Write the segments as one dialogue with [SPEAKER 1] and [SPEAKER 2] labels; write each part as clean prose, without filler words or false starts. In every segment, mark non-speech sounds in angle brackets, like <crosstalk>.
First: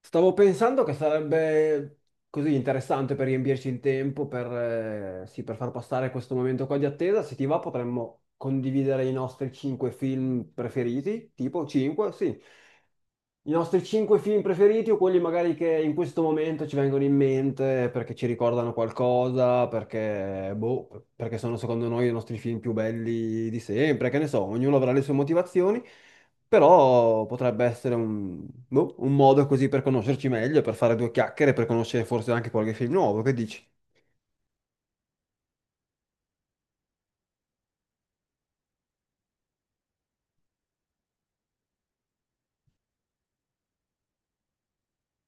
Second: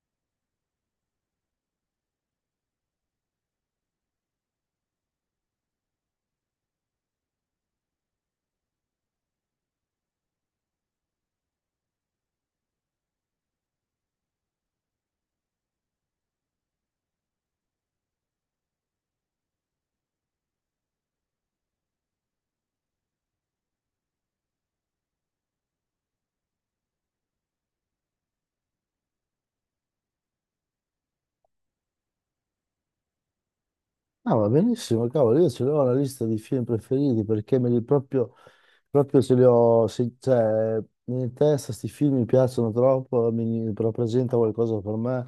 [SPEAKER 1] Stavo pensando che sarebbe così interessante per riempirci il tempo, per, sì, per far passare questo momento qua di attesa. Se ti va, potremmo condividere i nostri cinque film preferiti, tipo cinque, sì. I nostri cinque film preferiti o quelli magari che in questo momento ci vengono in mente perché ci ricordano qualcosa, perché, boh, perché sono secondo noi i nostri film più belli di sempre, che ne so, ognuno avrà le sue motivazioni, però potrebbe essere un, boh, un modo così per conoscerci meglio, per fare due chiacchiere, per conoscere forse anche qualche film nuovo, che dici?
[SPEAKER 2] No, va benissimo, cavolo, io ce l'ho la lista di film preferiti perché me li proprio, proprio ce li ho, cioè, in testa questi film mi piacciono troppo, mi rappresenta qualcosa per me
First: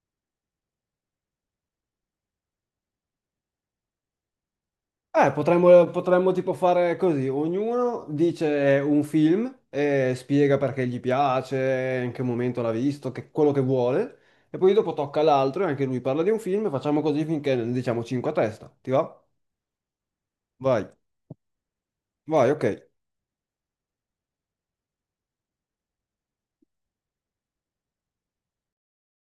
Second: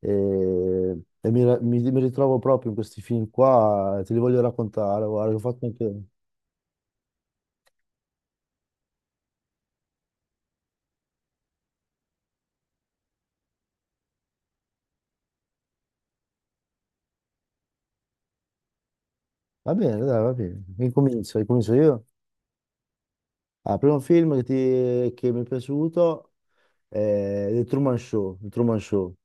[SPEAKER 2] e mi, mi ritrovo proprio in questi film qua, te li voglio raccontare,
[SPEAKER 1] Eh,
[SPEAKER 2] guarda, che ho fatto
[SPEAKER 1] potremmo,
[SPEAKER 2] anche...
[SPEAKER 1] potremmo tipo fare così, ognuno dice un film e spiega perché gli piace, in che momento l'ha visto, quello che vuole, e poi dopo tocca all'altro e anche lui parla di un film e facciamo così finché ne diciamo 5 a testa, ti va?
[SPEAKER 2] Va bene, dai, va bene,
[SPEAKER 1] Vai,
[SPEAKER 2] incomincio io.
[SPEAKER 1] vai, ok.
[SPEAKER 2] Ah, primo film che mi è piaciuto è The Truman Show, The Truman Show.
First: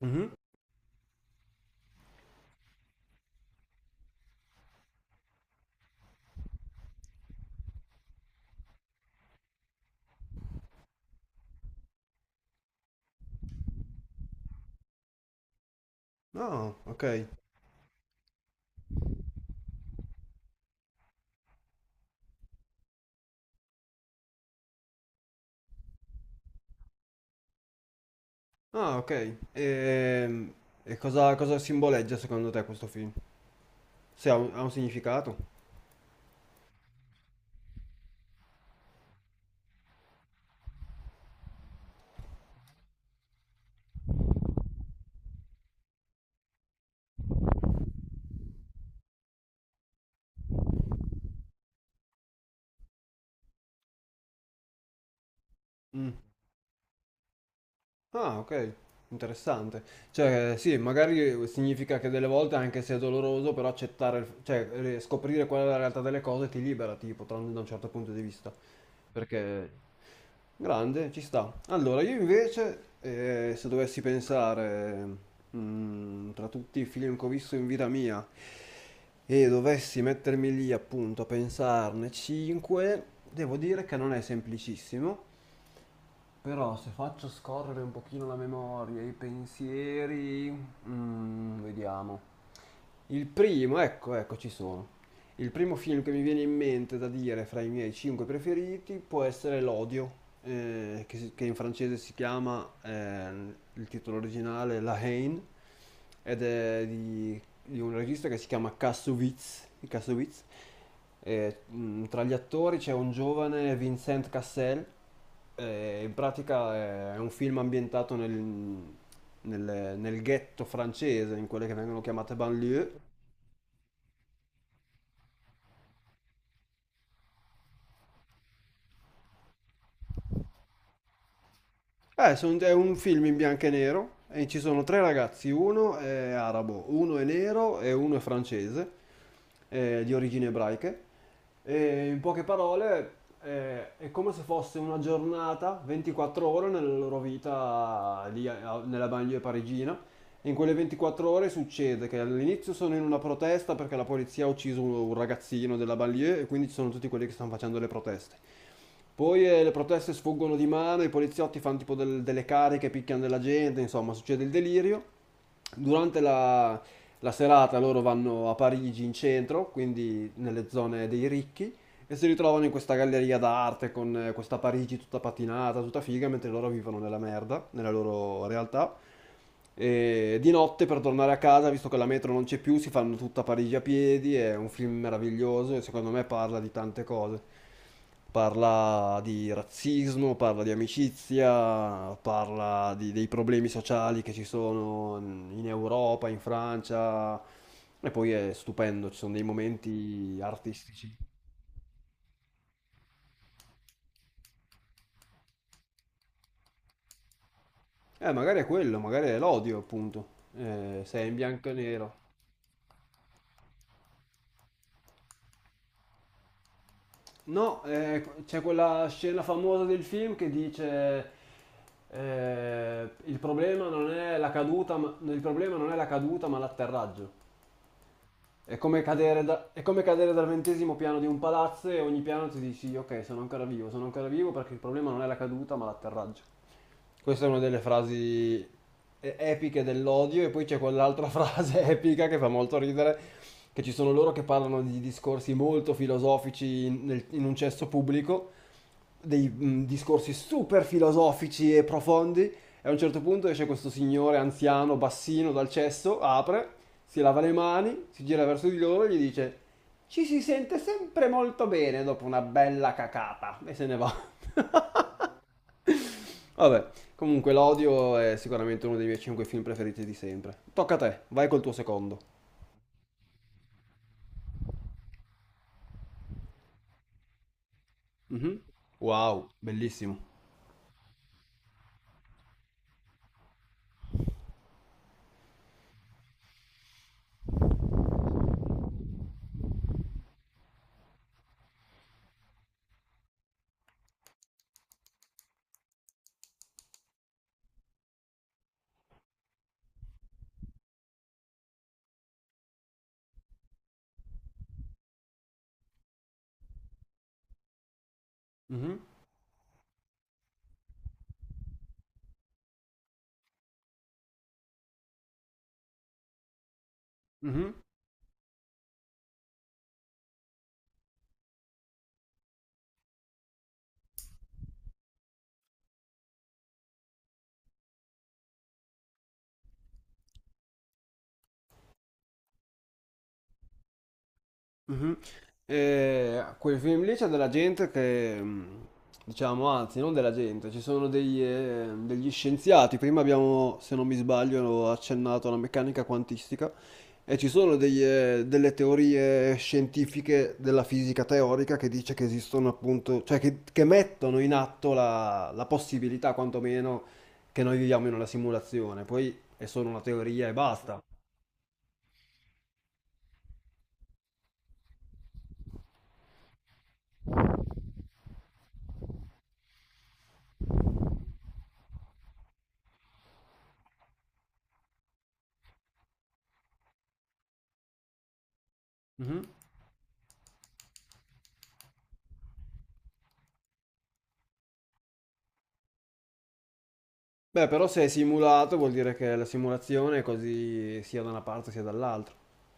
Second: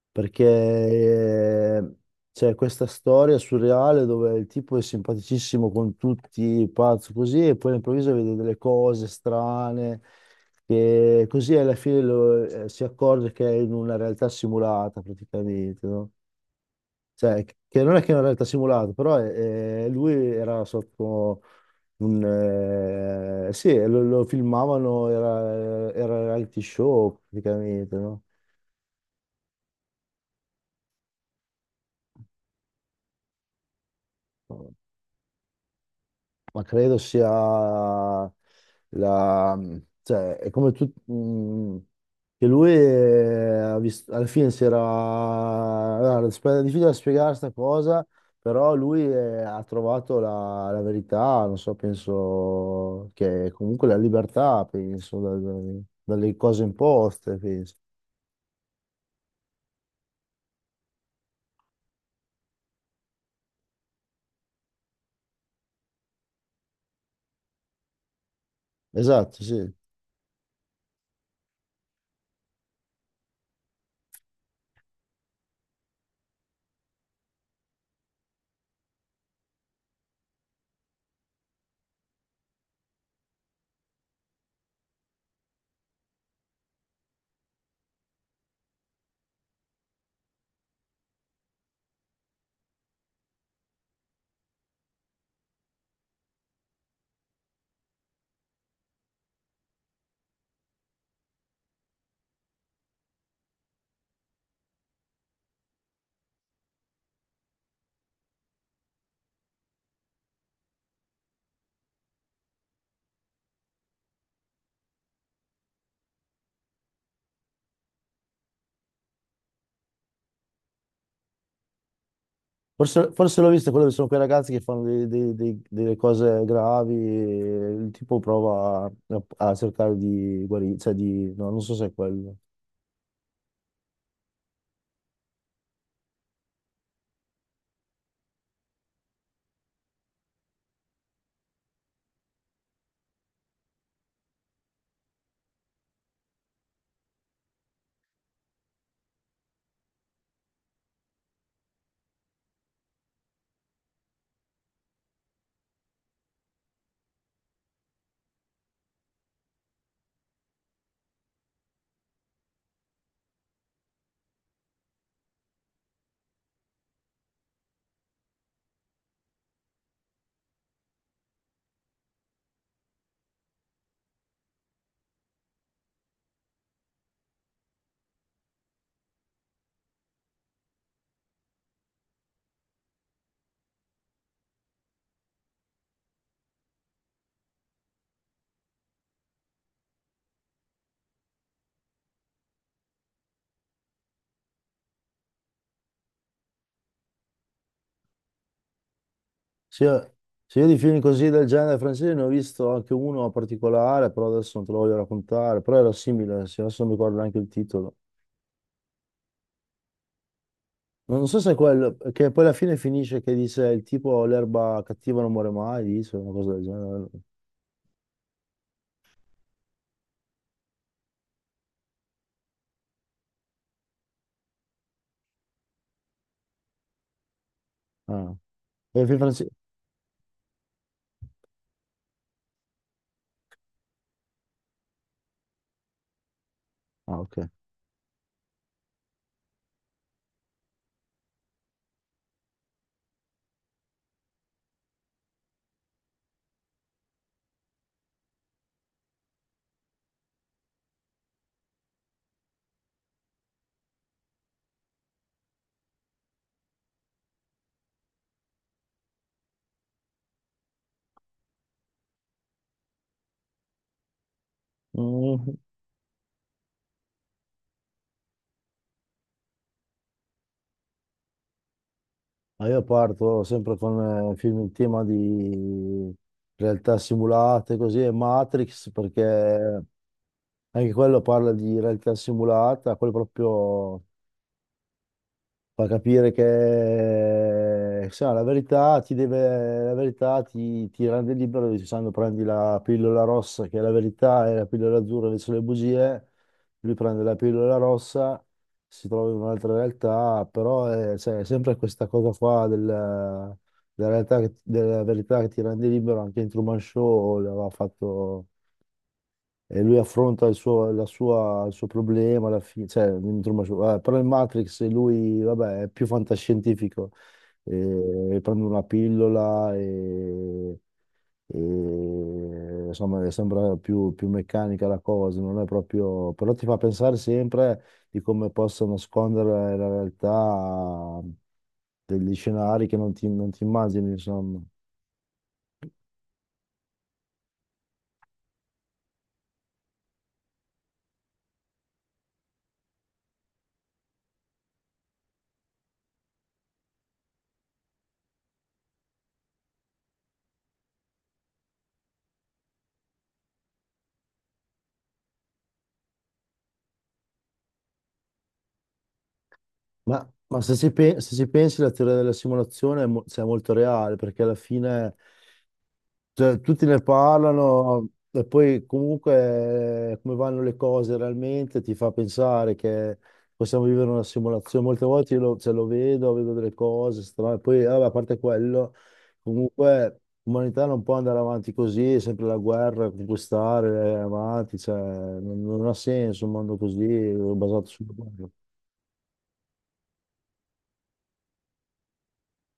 [SPEAKER 1] Mhm.
[SPEAKER 2] Perché c'è questa storia surreale dove il tipo è simpaticissimo con tutti, pazzo così, e poi all'improvviso vede delle cose strane, che così alla fine si accorge che è in una realtà simulata praticamente, no?
[SPEAKER 1] Ah, ok.
[SPEAKER 2] Cioè, che non è che è una realtà simulata, però lui era sotto un... sì, lo filmavano, era reality show praticamente, no?
[SPEAKER 1] Ah, ok. E, cosa simboleggia secondo te questo film? Se ha un significato?
[SPEAKER 2] Ma credo sia la, cioè, è come tu, che lui alla fine si era, è difficile da spiegare questa cosa, però lui ha trovato la, la verità, non so, penso che comunque la libertà, penso, dalle cose imposte, penso.
[SPEAKER 1] Ah, ok, interessante. Cioè, sì, magari significa che delle volte, anche se è doloroso, però accettare, cioè, scoprire qual è la realtà delle cose ti libera, tipo, da un certo punto di vista.
[SPEAKER 2] Esatto,
[SPEAKER 1] Perché,
[SPEAKER 2] sì.
[SPEAKER 1] grande, ci sta. Allora, io invece, se dovessi pensare, tra tutti i film che ho visto in vita mia, e dovessi mettermi lì appunto a pensarne 5, devo dire che non è semplicissimo. Però se faccio scorrere un pochino la memoria, i pensieri, vediamo. Il primo, ecco, ecco, ci sono. Il primo film che mi viene in mente da dire fra i miei cinque preferiti può essere L'Odio, che in francese si chiama, il titolo originale, La Haine, ed è di un regista che si chiama Kassovitz. Kassovitz. E, tra gli attori c'è un giovane Vincent Cassel. E in pratica è un film ambientato nel ghetto francese, in quelle che vengono chiamate banlieue.
[SPEAKER 2] Forse, forse l'ho visto, quello che sono quei ragazzi che fanno delle cose gravi e il tipo prova a cercare di guarire, cioè di... no, non so se è
[SPEAKER 1] Eh,
[SPEAKER 2] quello.
[SPEAKER 1] son- è un film in bianco e nero e ci sono tre ragazzi, uno è arabo, uno è nero e uno è francese, di origini ebraiche. E in poche parole, è come se fosse una giornata, 24 ore nella loro vita lì nella banlieue parigina. E in quelle 24 ore succede che all'inizio sono in una protesta perché la polizia ha ucciso un ragazzino della banlieue e quindi ci sono tutti quelli che stanno facendo le proteste. Poi le proteste sfuggono di mano, i poliziotti fanno tipo delle cariche, picchiano della gente, insomma, succede il delirio. Durante la serata loro vanno a Parigi in centro, quindi nelle zone dei ricchi, e si ritrovano in questa galleria d'arte con questa Parigi tutta patinata, tutta figa, mentre loro vivono nella merda, nella loro realtà. E di notte per tornare a casa, visto che la metro non c'è più, si fanno tutta Parigi a piedi. È un film meraviglioso e secondo me parla di tante cose. Parla di razzismo, parla di amicizia, parla dei problemi sociali che ci sono in Europa, in Francia. E poi è stupendo, ci sono dei
[SPEAKER 2] Se io,
[SPEAKER 1] momenti
[SPEAKER 2] se io di film
[SPEAKER 1] artistici.
[SPEAKER 2] così del genere francese ne ho visto anche uno particolare, però adesso non te lo voglio raccontare, però era simile, sì, adesso non mi ricordo neanche il titolo.
[SPEAKER 1] Magari è quello, magari è l'odio, appunto. Eh,
[SPEAKER 2] Non
[SPEAKER 1] sei in
[SPEAKER 2] so se è
[SPEAKER 1] bianco e
[SPEAKER 2] quello,
[SPEAKER 1] nero.
[SPEAKER 2] che poi alla fine finisce che dice il tipo l'erba cattiva non muore mai, dice una cosa del genere.
[SPEAKER 1] No, c'è quella scena famosa del film che dice il problema non è la caduta, ma l'atterraggio.
[SPEAKER 2] Ah,
[SPEAKER 1] È
[SPEAKER 2] è
[SPEAKER 1] come
[SPEAKER 2] il film
[SPEAKER 1] cadere,
[SPEAKER 2] francese.
[SPEAKER 1] è come cadere dal 20° piano di un palazzo e ogni piano ti dici ok, sono ancora vivo perché il problema non è la caduta, ma l'atterraggio.
[SPEAKER 2] Ah, ok.
[SPEAKER 1] Questa è una delle frasi epiche dell'odio e poi c'è quell'altra <laughs> frase epica che fa molto ridere, che ci sono loro che parlano di discorsi molto filosofici in un cesso pubblico, dei discorsi super filosofici e profondi e a un certo punto esce questo signore anziano, bassino dal cesso, apre, si lava le mani, si gira verso di loro e gli dice ci si sente sempre molto bene dopo una bella cacata e se ne va.
[SPEAKER 2] Mm.
[SPEAKER 1] <laughs> Vabbè, comunque, L'Odio è sicuramente uno dei miei 5 film preferiti di sempre. Tocca a te, vai col tuo secondo.
[SPEAKER 2] Ma io parto sempre con film in tema di realtà simulate, così, e
[SPEAKER 1] Mhm.
[SPEAKER 2] Matrix,
[SPEAKER 1] Wow,
[SPEAKER 2] perché
[SPEAKER 1] bellissimo.
[SPEAKER 2] anche quello parla di realtà simulata, quello proprio fa capire che se no, la verità ti deve, la verità ti, ti rende libero dicendo prendi la pillola rossa che è la verità e la pillola azzurra invece sono le bugie, lui prende la pillola rossa, si trova in un'altra realtà, però è, cioè, è sempre questa cosa qua della realtà della verità che ti rende libero, anche in Truman Show l'aveva fatto
[SPEAKER 1] Mhm,
[SPEAKER 2] e lui affronta il suo, il suo problema alla fine, cioè, non mi trovo- però in Matrix lui, vabbè, è più fantascientifico,
[SPEAKER 1] mhm.
[SPEAKER 2] prende una pillola e insomma sembra più, più meccanica la cosa, non è proprio, però ti fa pensare sempre di come possa nascondere la realtà degli scenari che non ti, non ti immagini, insomma.
[SPEAKER 1] Mhm. E a quei film lì c'è della gente che, diciamo, anzi, non della gente, ci sono degli scienziati. Prima abbiamo, se non mi sbaglio, accennato alla meccanica quantistica e ci sono delle teorie scientifiche della fisica teorica che dice che esistono appunto, cioè che mettono in atto la possibilità, quantomeno, che noi viviamo in una simulazione. Poi è solo una teoria e
[SPEAKER 2] Ma se si,
[SPEAKER 1] basta.
[SPEAKER 2] se si pensi la teoria della simulazione è, cioè, è molto reale perché alla fine cioè, tutti ne parlano e poi comunque come vanno le cose realmente ti fa pensare che possiamo vivere una simulazione. Molte volte io lo, cioè, lo vedo, vedo delle cose strane, poi vabbè, a parte quello,
[SPEAKER 1] Mhm.
[SPEAKER 2] comunque l'umanità non può andare avanti così, è sempre la guerra, conquistare, avanti, cioè, non, non ha senso un mondo così
[SPEAKER 1] Beh, però
[SPEAKER 2] basato
[SPEAKER 1] se è
[SPEAKER 2] sulla guerra.
[SPEAKER 1] simulato vuol dire che la simulazione è così sia da una parte sia dall'altra.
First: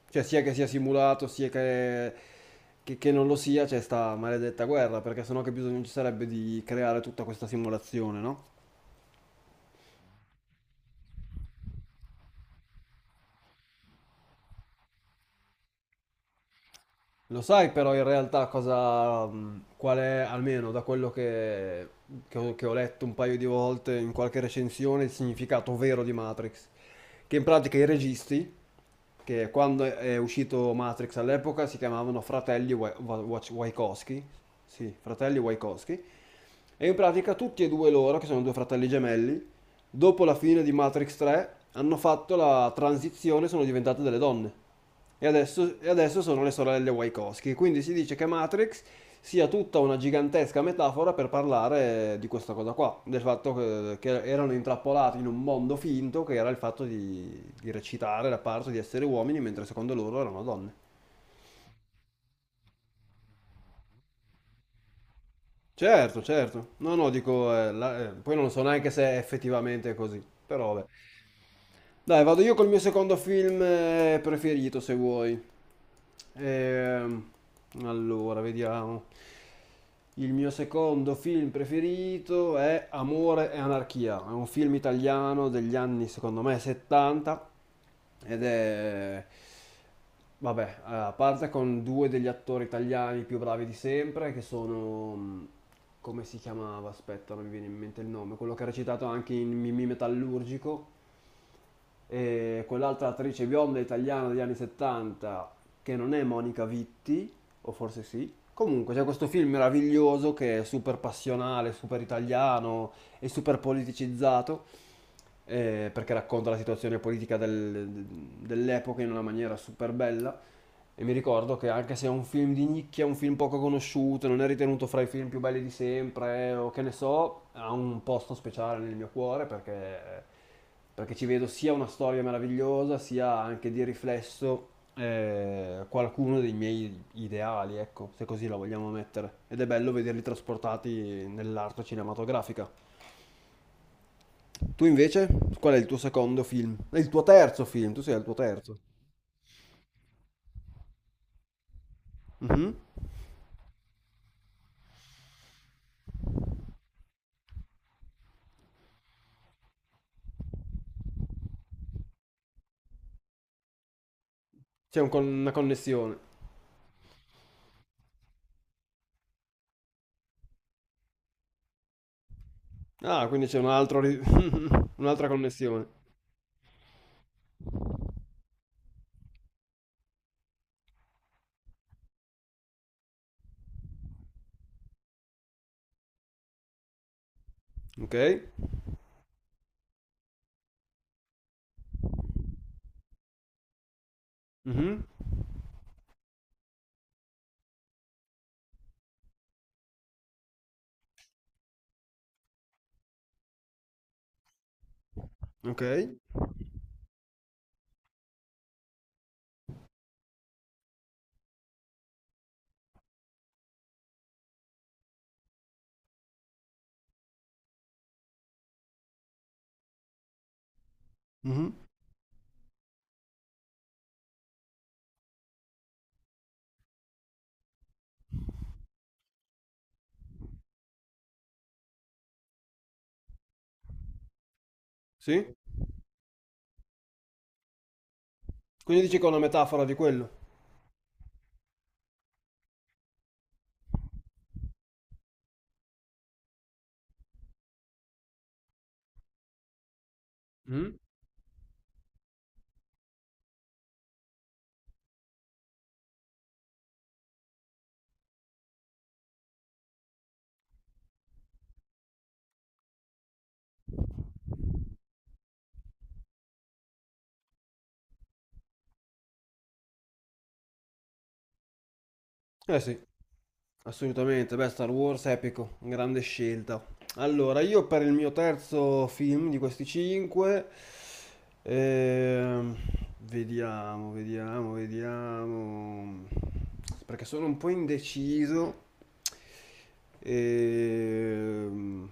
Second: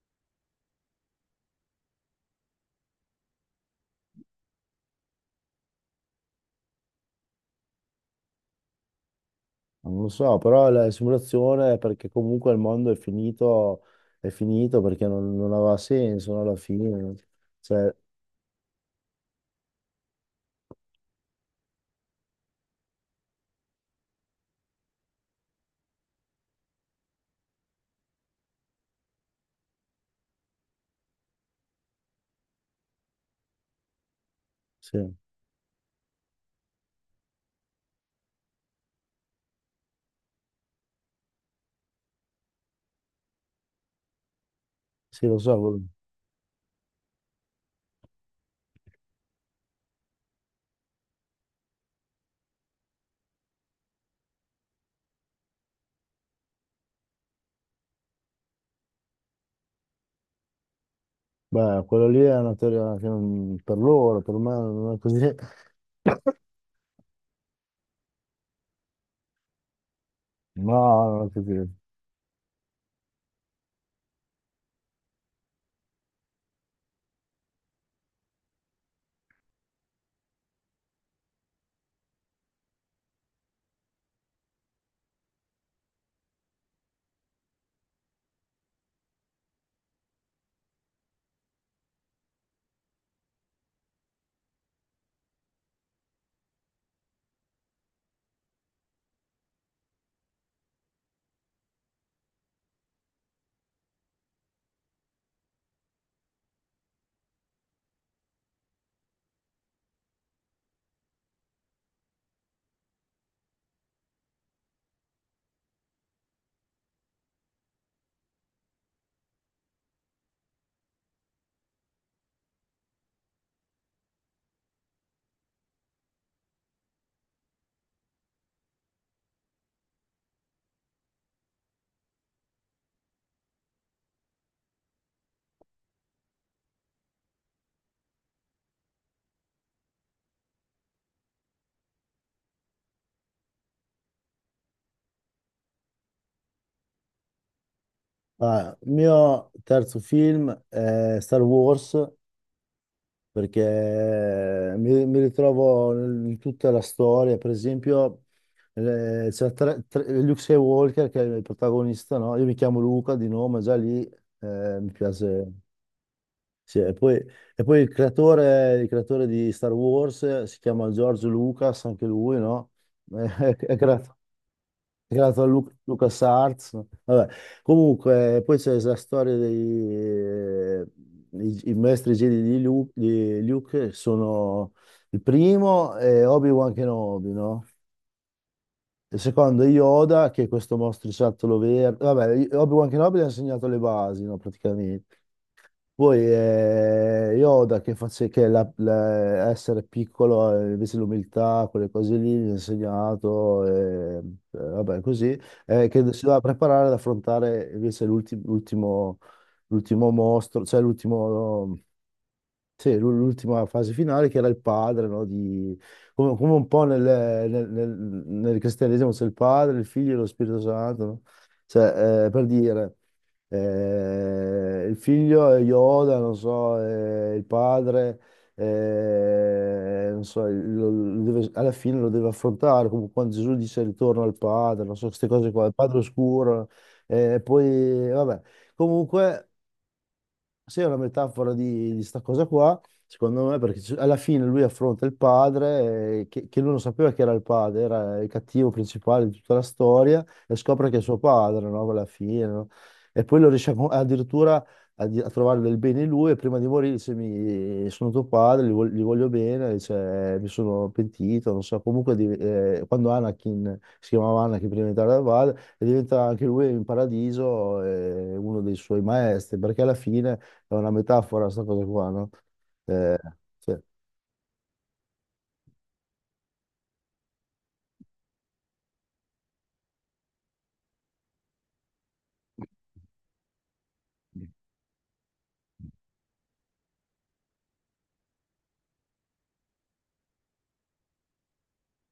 [SPEAKER 1] Cioè sia che sia simulato, sia che non lo sia, c'è sta maledetta guerra, perché sennò che bisogno ci sarebbe di creare tutta questa simulazione, no?
[SPEAKER 2] Non lo so, però la simulazione è perché comunque il mondo è finito perché non, non aveva senso, no, alla fine.
[SPEAKER 1] Lo sai però
[SPEAKER 2] Cioè,
[SPEAKER 1] in realtà cosa, qual è, almeno da quello che ho letto un paio di volte in qualche recensione, il significato vero di Matrix? Che in pratica i registi, che quando è uscito Matrix all'epoca si chiamavano fratelli Wachowski, sì,
[SPEAKER 2] sì,
[SPEAKER 1] fratelli Wachowski, e in pratica tutti e due loro, che sono due fratelli gemelli, dopo la fine di Matrix 3 hanno fatto la transizione, sono diventate delle donne. E
[SPEAKER 2] sì, lo so.
[SPEAKER 1] adesso, e adesso sono le sorelle Wachowski. Quindi si dice che Matrix sia tutta una gigantesca metafora per parlare di questa cosa qua, del fatto che erano intrappolati in un mondo finto che era il fatto di recitare la parte di essere uomini, mentre secondo loro erano donne.
[SPEAKER 2] Beh, quello lì è una teoria che per loro, per me non è così. <laughs>
[SPEAKER 1] Certo, certo. No, no, dico, poi non so neanche se è effettivamente così, però
[SPEAKER 2] No,
[SPEAKER 1] vabbè.
[SPEAKER 2] non è così.
[SPEAKER 1] Dai, vado io col mio secondo film preferito, se vuoi. Ehm, allora, vediamo. Il mio secondo film preferito è Amore e anarchia. È un film italiano degli anni, secondo me, 70 ed è... Vabbè, a parte con due degli attori italiani più bravi di sempre, che sono... come si chiamava? Aspetta, non mi viene in mente il nome. Quello che ha recitato anche in Mimì Metallurgico. E quell'altra attrice bionda italiana degli anni 70 che non è Monica Vitti, o forse sì. Comunque c'è questo film meraviglioso che è super passionale, super italiano e super politicizzato perché racconta la situazione politica dell'epoca in una maniera super bella. E mi ricordo che anche se è un film di nicchia, un film poco conosciuto, non è ritenuto fra i film più belli di sempre, o che ne so, ha un posto speciale nel mio cuore perché, ci vedo sia una storia meravigliosa, sia anche di riflesso qualcuno dei miei ideali, ecco, se così la vogliamo mettere. Ed è bello vederli trasportati nell'arte cinematografica. Tu invece, qual è il tuo secondo film? È il tuo terzo film, tu sei al tuo
[SPEAKER 2] Ah,
[SPEAKER 1] terzo.
[SPEAKER 2] il mio terzo film è Star Wars
[SPEAKER 1] Mhm.
[SPEAKER 2] perché mi ritrovo in tutta la storia, per esempio Luke Skywalker che è il protagonista, no? Io mi chiamo Luca di nome, già lì, mi
[SPEAKER 1] C'è
[SPEAKER 2] piace.
[SPEAKER 1] una connessione.
[SPEAKER 2] Sì, e poi il creatore di Star Wars si chiama George Lucas, anche lui, no? <laughs>
[SPEAKER 1] Ah, quindi
[SPEAKER 2] È,
[SPEAKER 1] c'è
[SPEAKER 2] è,
[SPEAKER 1] <laughs> un'altra connessione.
[SPEAKER 2] Lucas Arts. Vabbè. Comunque, poi c'è la storia dei i maestri Jedi di Luke che sono il primo è Obi-Wan Kenobi, no?
[SPEAKER 1] Ok.
[SPEAKER 2] Il secondo è Yoda, che è questo mostriciattolo verde. Vabbè, Obi-Wan Kenobi gli ha insegnato le basi, no,
[SPEAKER 1] Mhm.
[SPEAKER 2] praticamente. Poi Yoda che face- che la- la- essere piccolo, invece l'umiltà, quelle cose lì, mi ha insegnato, vabbè, così,
[SPEAKER 1] Ok.
[SPEAKER 2] che si doveva preparare ad affrontare invece l'ultimo l'ultimo mostro, cioè l'ultimo. Sì, l'ultima fase finale che era il padre, no? Di... Come, come un po' nel- nel- nel cristianesimo c'è il padre, il figlio e lo Spirito Santo, no?
[SPEAKER 1] Mhm.
[SPEAKER 2] Cioè, per dire, il figlio è Yoda, non so, il padre, non so, alla fine lo deve affrontare, come quando Gesù dice ritorno al padre, non so, queste cose
[SPEAKER 1] Sì.
[SPEAKER 2] qua, il padre oscuro, poi, vabbè.
[SPEAKER 1] Quindi dici che è una
[SPEAKER 2] Comunque...
[SPEAKER 1] metafora di quello.
[SPEAKER 2] Sì, è una metafora di sta cosa qua, secondo me, perché alla fine lui affronta il padre, che lui non sapeva che era il padre, era il cattivo principale di tutta la storia, e scopre
[SPEAKER 1] Mhm.
[SPEAKER 2] che è suo padre, no? Alla fine, no? E poi lo riesce addirittura a trovare del bene in lui, e prima di morire dice, mi, sono tuo padre, li, li voglio bene, dice, mi sono pentito, non so, comunque quando Anakin, si chiamava Anakin prima di entrare dal padre, e diventa anche lui in paradiso, uno dei suoi maestri, perché alla fine è una metafora sta cosa qua, no?
[SPEAKER 1] Eh sì,
[SPEAKER 2] Eh, sì.
[SPEAKER 1] assolutamente. Beh, Star Wars epico, grande scelta. Allora, io per il mio terzo film di questi cinque, ehm, vediamo, vediamo, vediamo, perché sono un po' indeciso. Ehm,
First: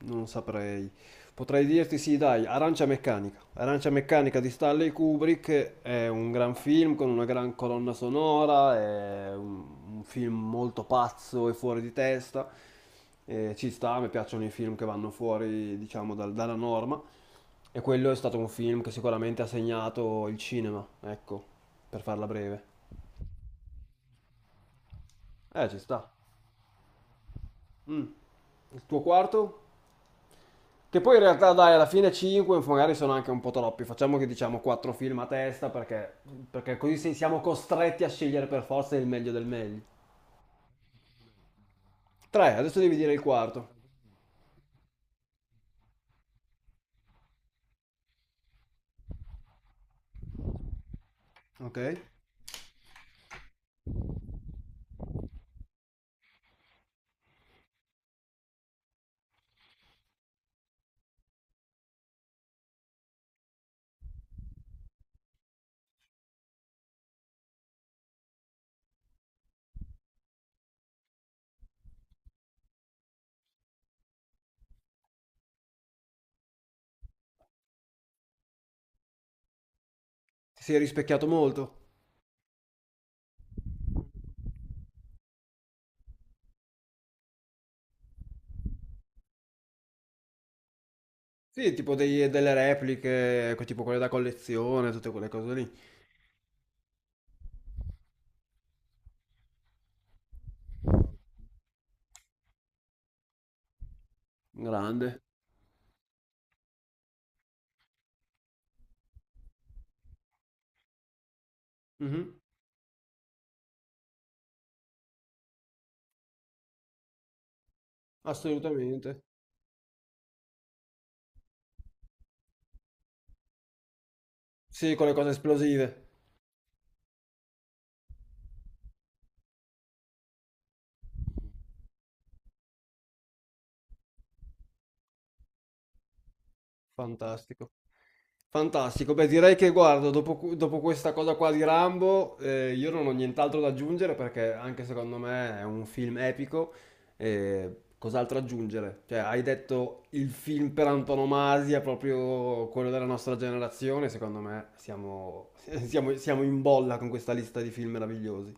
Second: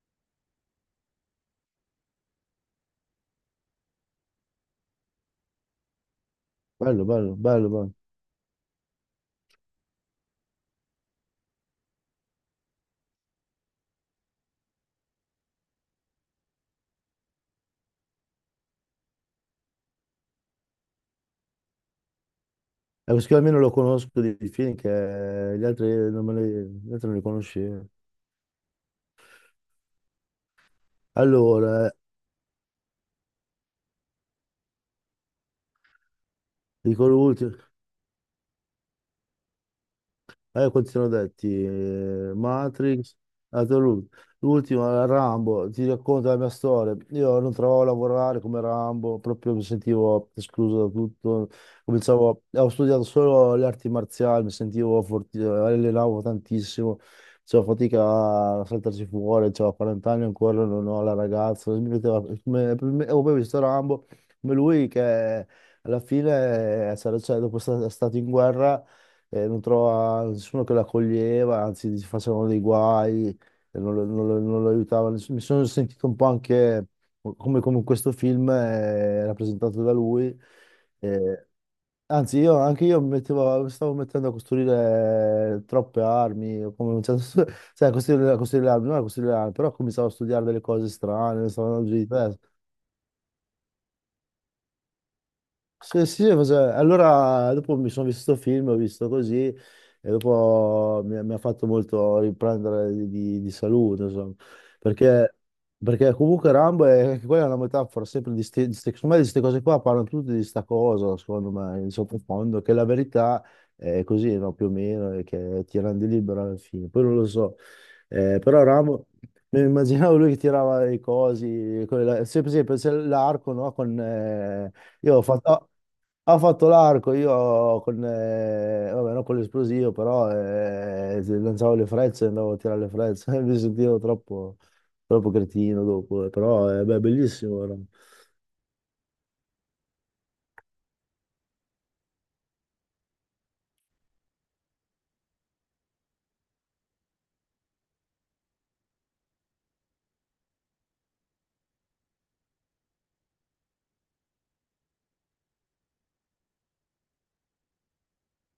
[SPEAKER 1] non saprei. Potrei dirti sì, dai, Arancia Meccanica. Arancia Meccanica di Stanley Kubrick è un gran film
[SPEAKER 2] Bello,
[SPEAKER 1] con una
[SPEAKER 2] bello,
[SPEAKER 1] gran
[SPEAKER 2] bello,
[SPEAKER 1] colonna
[SPEAKER 2] bello.
[SPEAKER 1] sonora, è un film molto pazzo e fuori di testa. Ci sta, mi piacciono i film che vanno fuori, diciamo, dalla norma. E quello è stato un film che sicuramente ha segnato il cinema, ecco, per farla breve.
[SPEAKER 2] E questo qui almeno lo conosco di film che gli
[SPEAKER 1] Ci sta.
[SPEAKER 2] altri non, me li, gli altri non li conoscevo.
[SPEAKER 1] Mm. Il tuo quarto? Che poi in realtà dai, alla
[SPEAKER 2] Allora,
[SPEAKER 1] fine 5 magari sono anche un po' troppi, facciamo che diciamo 4 film a testa perché, così
[SPEAKER 2] dico
[SPEAKER 1] siamo
[SPEAKER 2] l'ultimo.
[SPEAKER 1] costretti a scegliere per forza il meglio del meglio.
[SPEAKER 2] Quanti sono detti?
[SPEAKER 1] 3, adesso devi dire
[SPEAKER 2] Matrix,
[SPEAKER 1] il quarto.
[SPEAKER 2] Altro l'ul- l'ultimo, Rambo, ti racconto la mia storia. Io non trovavo a lavorare come Rambo, proprio mi sentivo escluso da tutto.
[SPEAKER 1] Ok.
[SPEAKER 2] Cominciavo, ho studiato solo le arti marziali, mi sentivo forti, allenavo tantissimo, facevo fatica a saltarci fuori, avevo 40 anni ancora, non ho la ragazza. Mi metteva, me- me- ho poi visto Rambo, come lui che alla fine, cioè, dopo è stato in guerra e non trova nessuno che lo accoglieva, anzi gli facevano dei guai, e non, non lo aiutava nessuno. Mi sono sentito un po' anche come, come in questo film rappresentato da lui.
[SPEAKER 1] Ti sei rispecchiato
[SPEAKER 2] Eh,
[SPEAKER 1] molto?
[SPEAKER 2] anche io mi stavo mettendo a costruire troppe armi, o come, cioè, <laughs> cioè, a costruire le armi, non a costruire le armi, però cominciavo a studiare delle cose strane, stavo
[SPEAKER 1] Sì,
[SPEAKER 2] andando
[SPEAKER 1] tipo
[SPEAKER 2] giù di testa.
[SPEAKER 1] delle repliche, ecco, tipo quelle da collezione, tutte quelle cose lì.
[SPEAKER 2] Allora dopo mi sono visto questo film, ho visto così e dopo mi, mi ha fatto molto riprendere di, di salute, insomma,
[SPEAKER 1] Grande.
[SPEAKER 2] perché, perché comunque Rambo è, anche quella è una metafora sempre di queste cose qua, parlano tutti di sta cosa, secondo me, in
[SPEAKER 1] Mhm,
[SPEAKER 2] sottofondo, che la verità è così, no, più o meno, e che ti rende libero alla fine, poi non lo so, eh, però Rambo...
[SPEAKER 1] assolutamente.
[SPEAKER 2] Mi immaginavo lui che tirava le cose, sempre, l'arco, no? Con,
[SPEAKER 1] Sì, con le
[SPEAKER 2] io ho
[SPEAKER 1] cose
[SPEAKER 2] fatto,
[SPEAKER 1] esplosive.
[SPEAKER 2] ho fatto l'arco, io con, vabbè, non con l'esplosivo, però se lanciavo le frecce, andavo a tirare le frecce, <laughs> mi sentivo troppo, troppo cretino dopo, però è beh, bellissimo.
[SPEAKER 1] Fantastico.
[SPEAKER 2] Era.
[SPEAKER 1] Fantastico, beh direi che guardo, dopo, dopo questa cosa qua di Rambo, io non ho nient'altro da aggiungere perché anche secondo me è un film epico, cos'altro aggiungere? Cioè, hai detto il film per antonomasia, proprio quello della nostra generazione, secondo me siamo, <laughs> siamo in bolla con questa lista di film meravigliosi.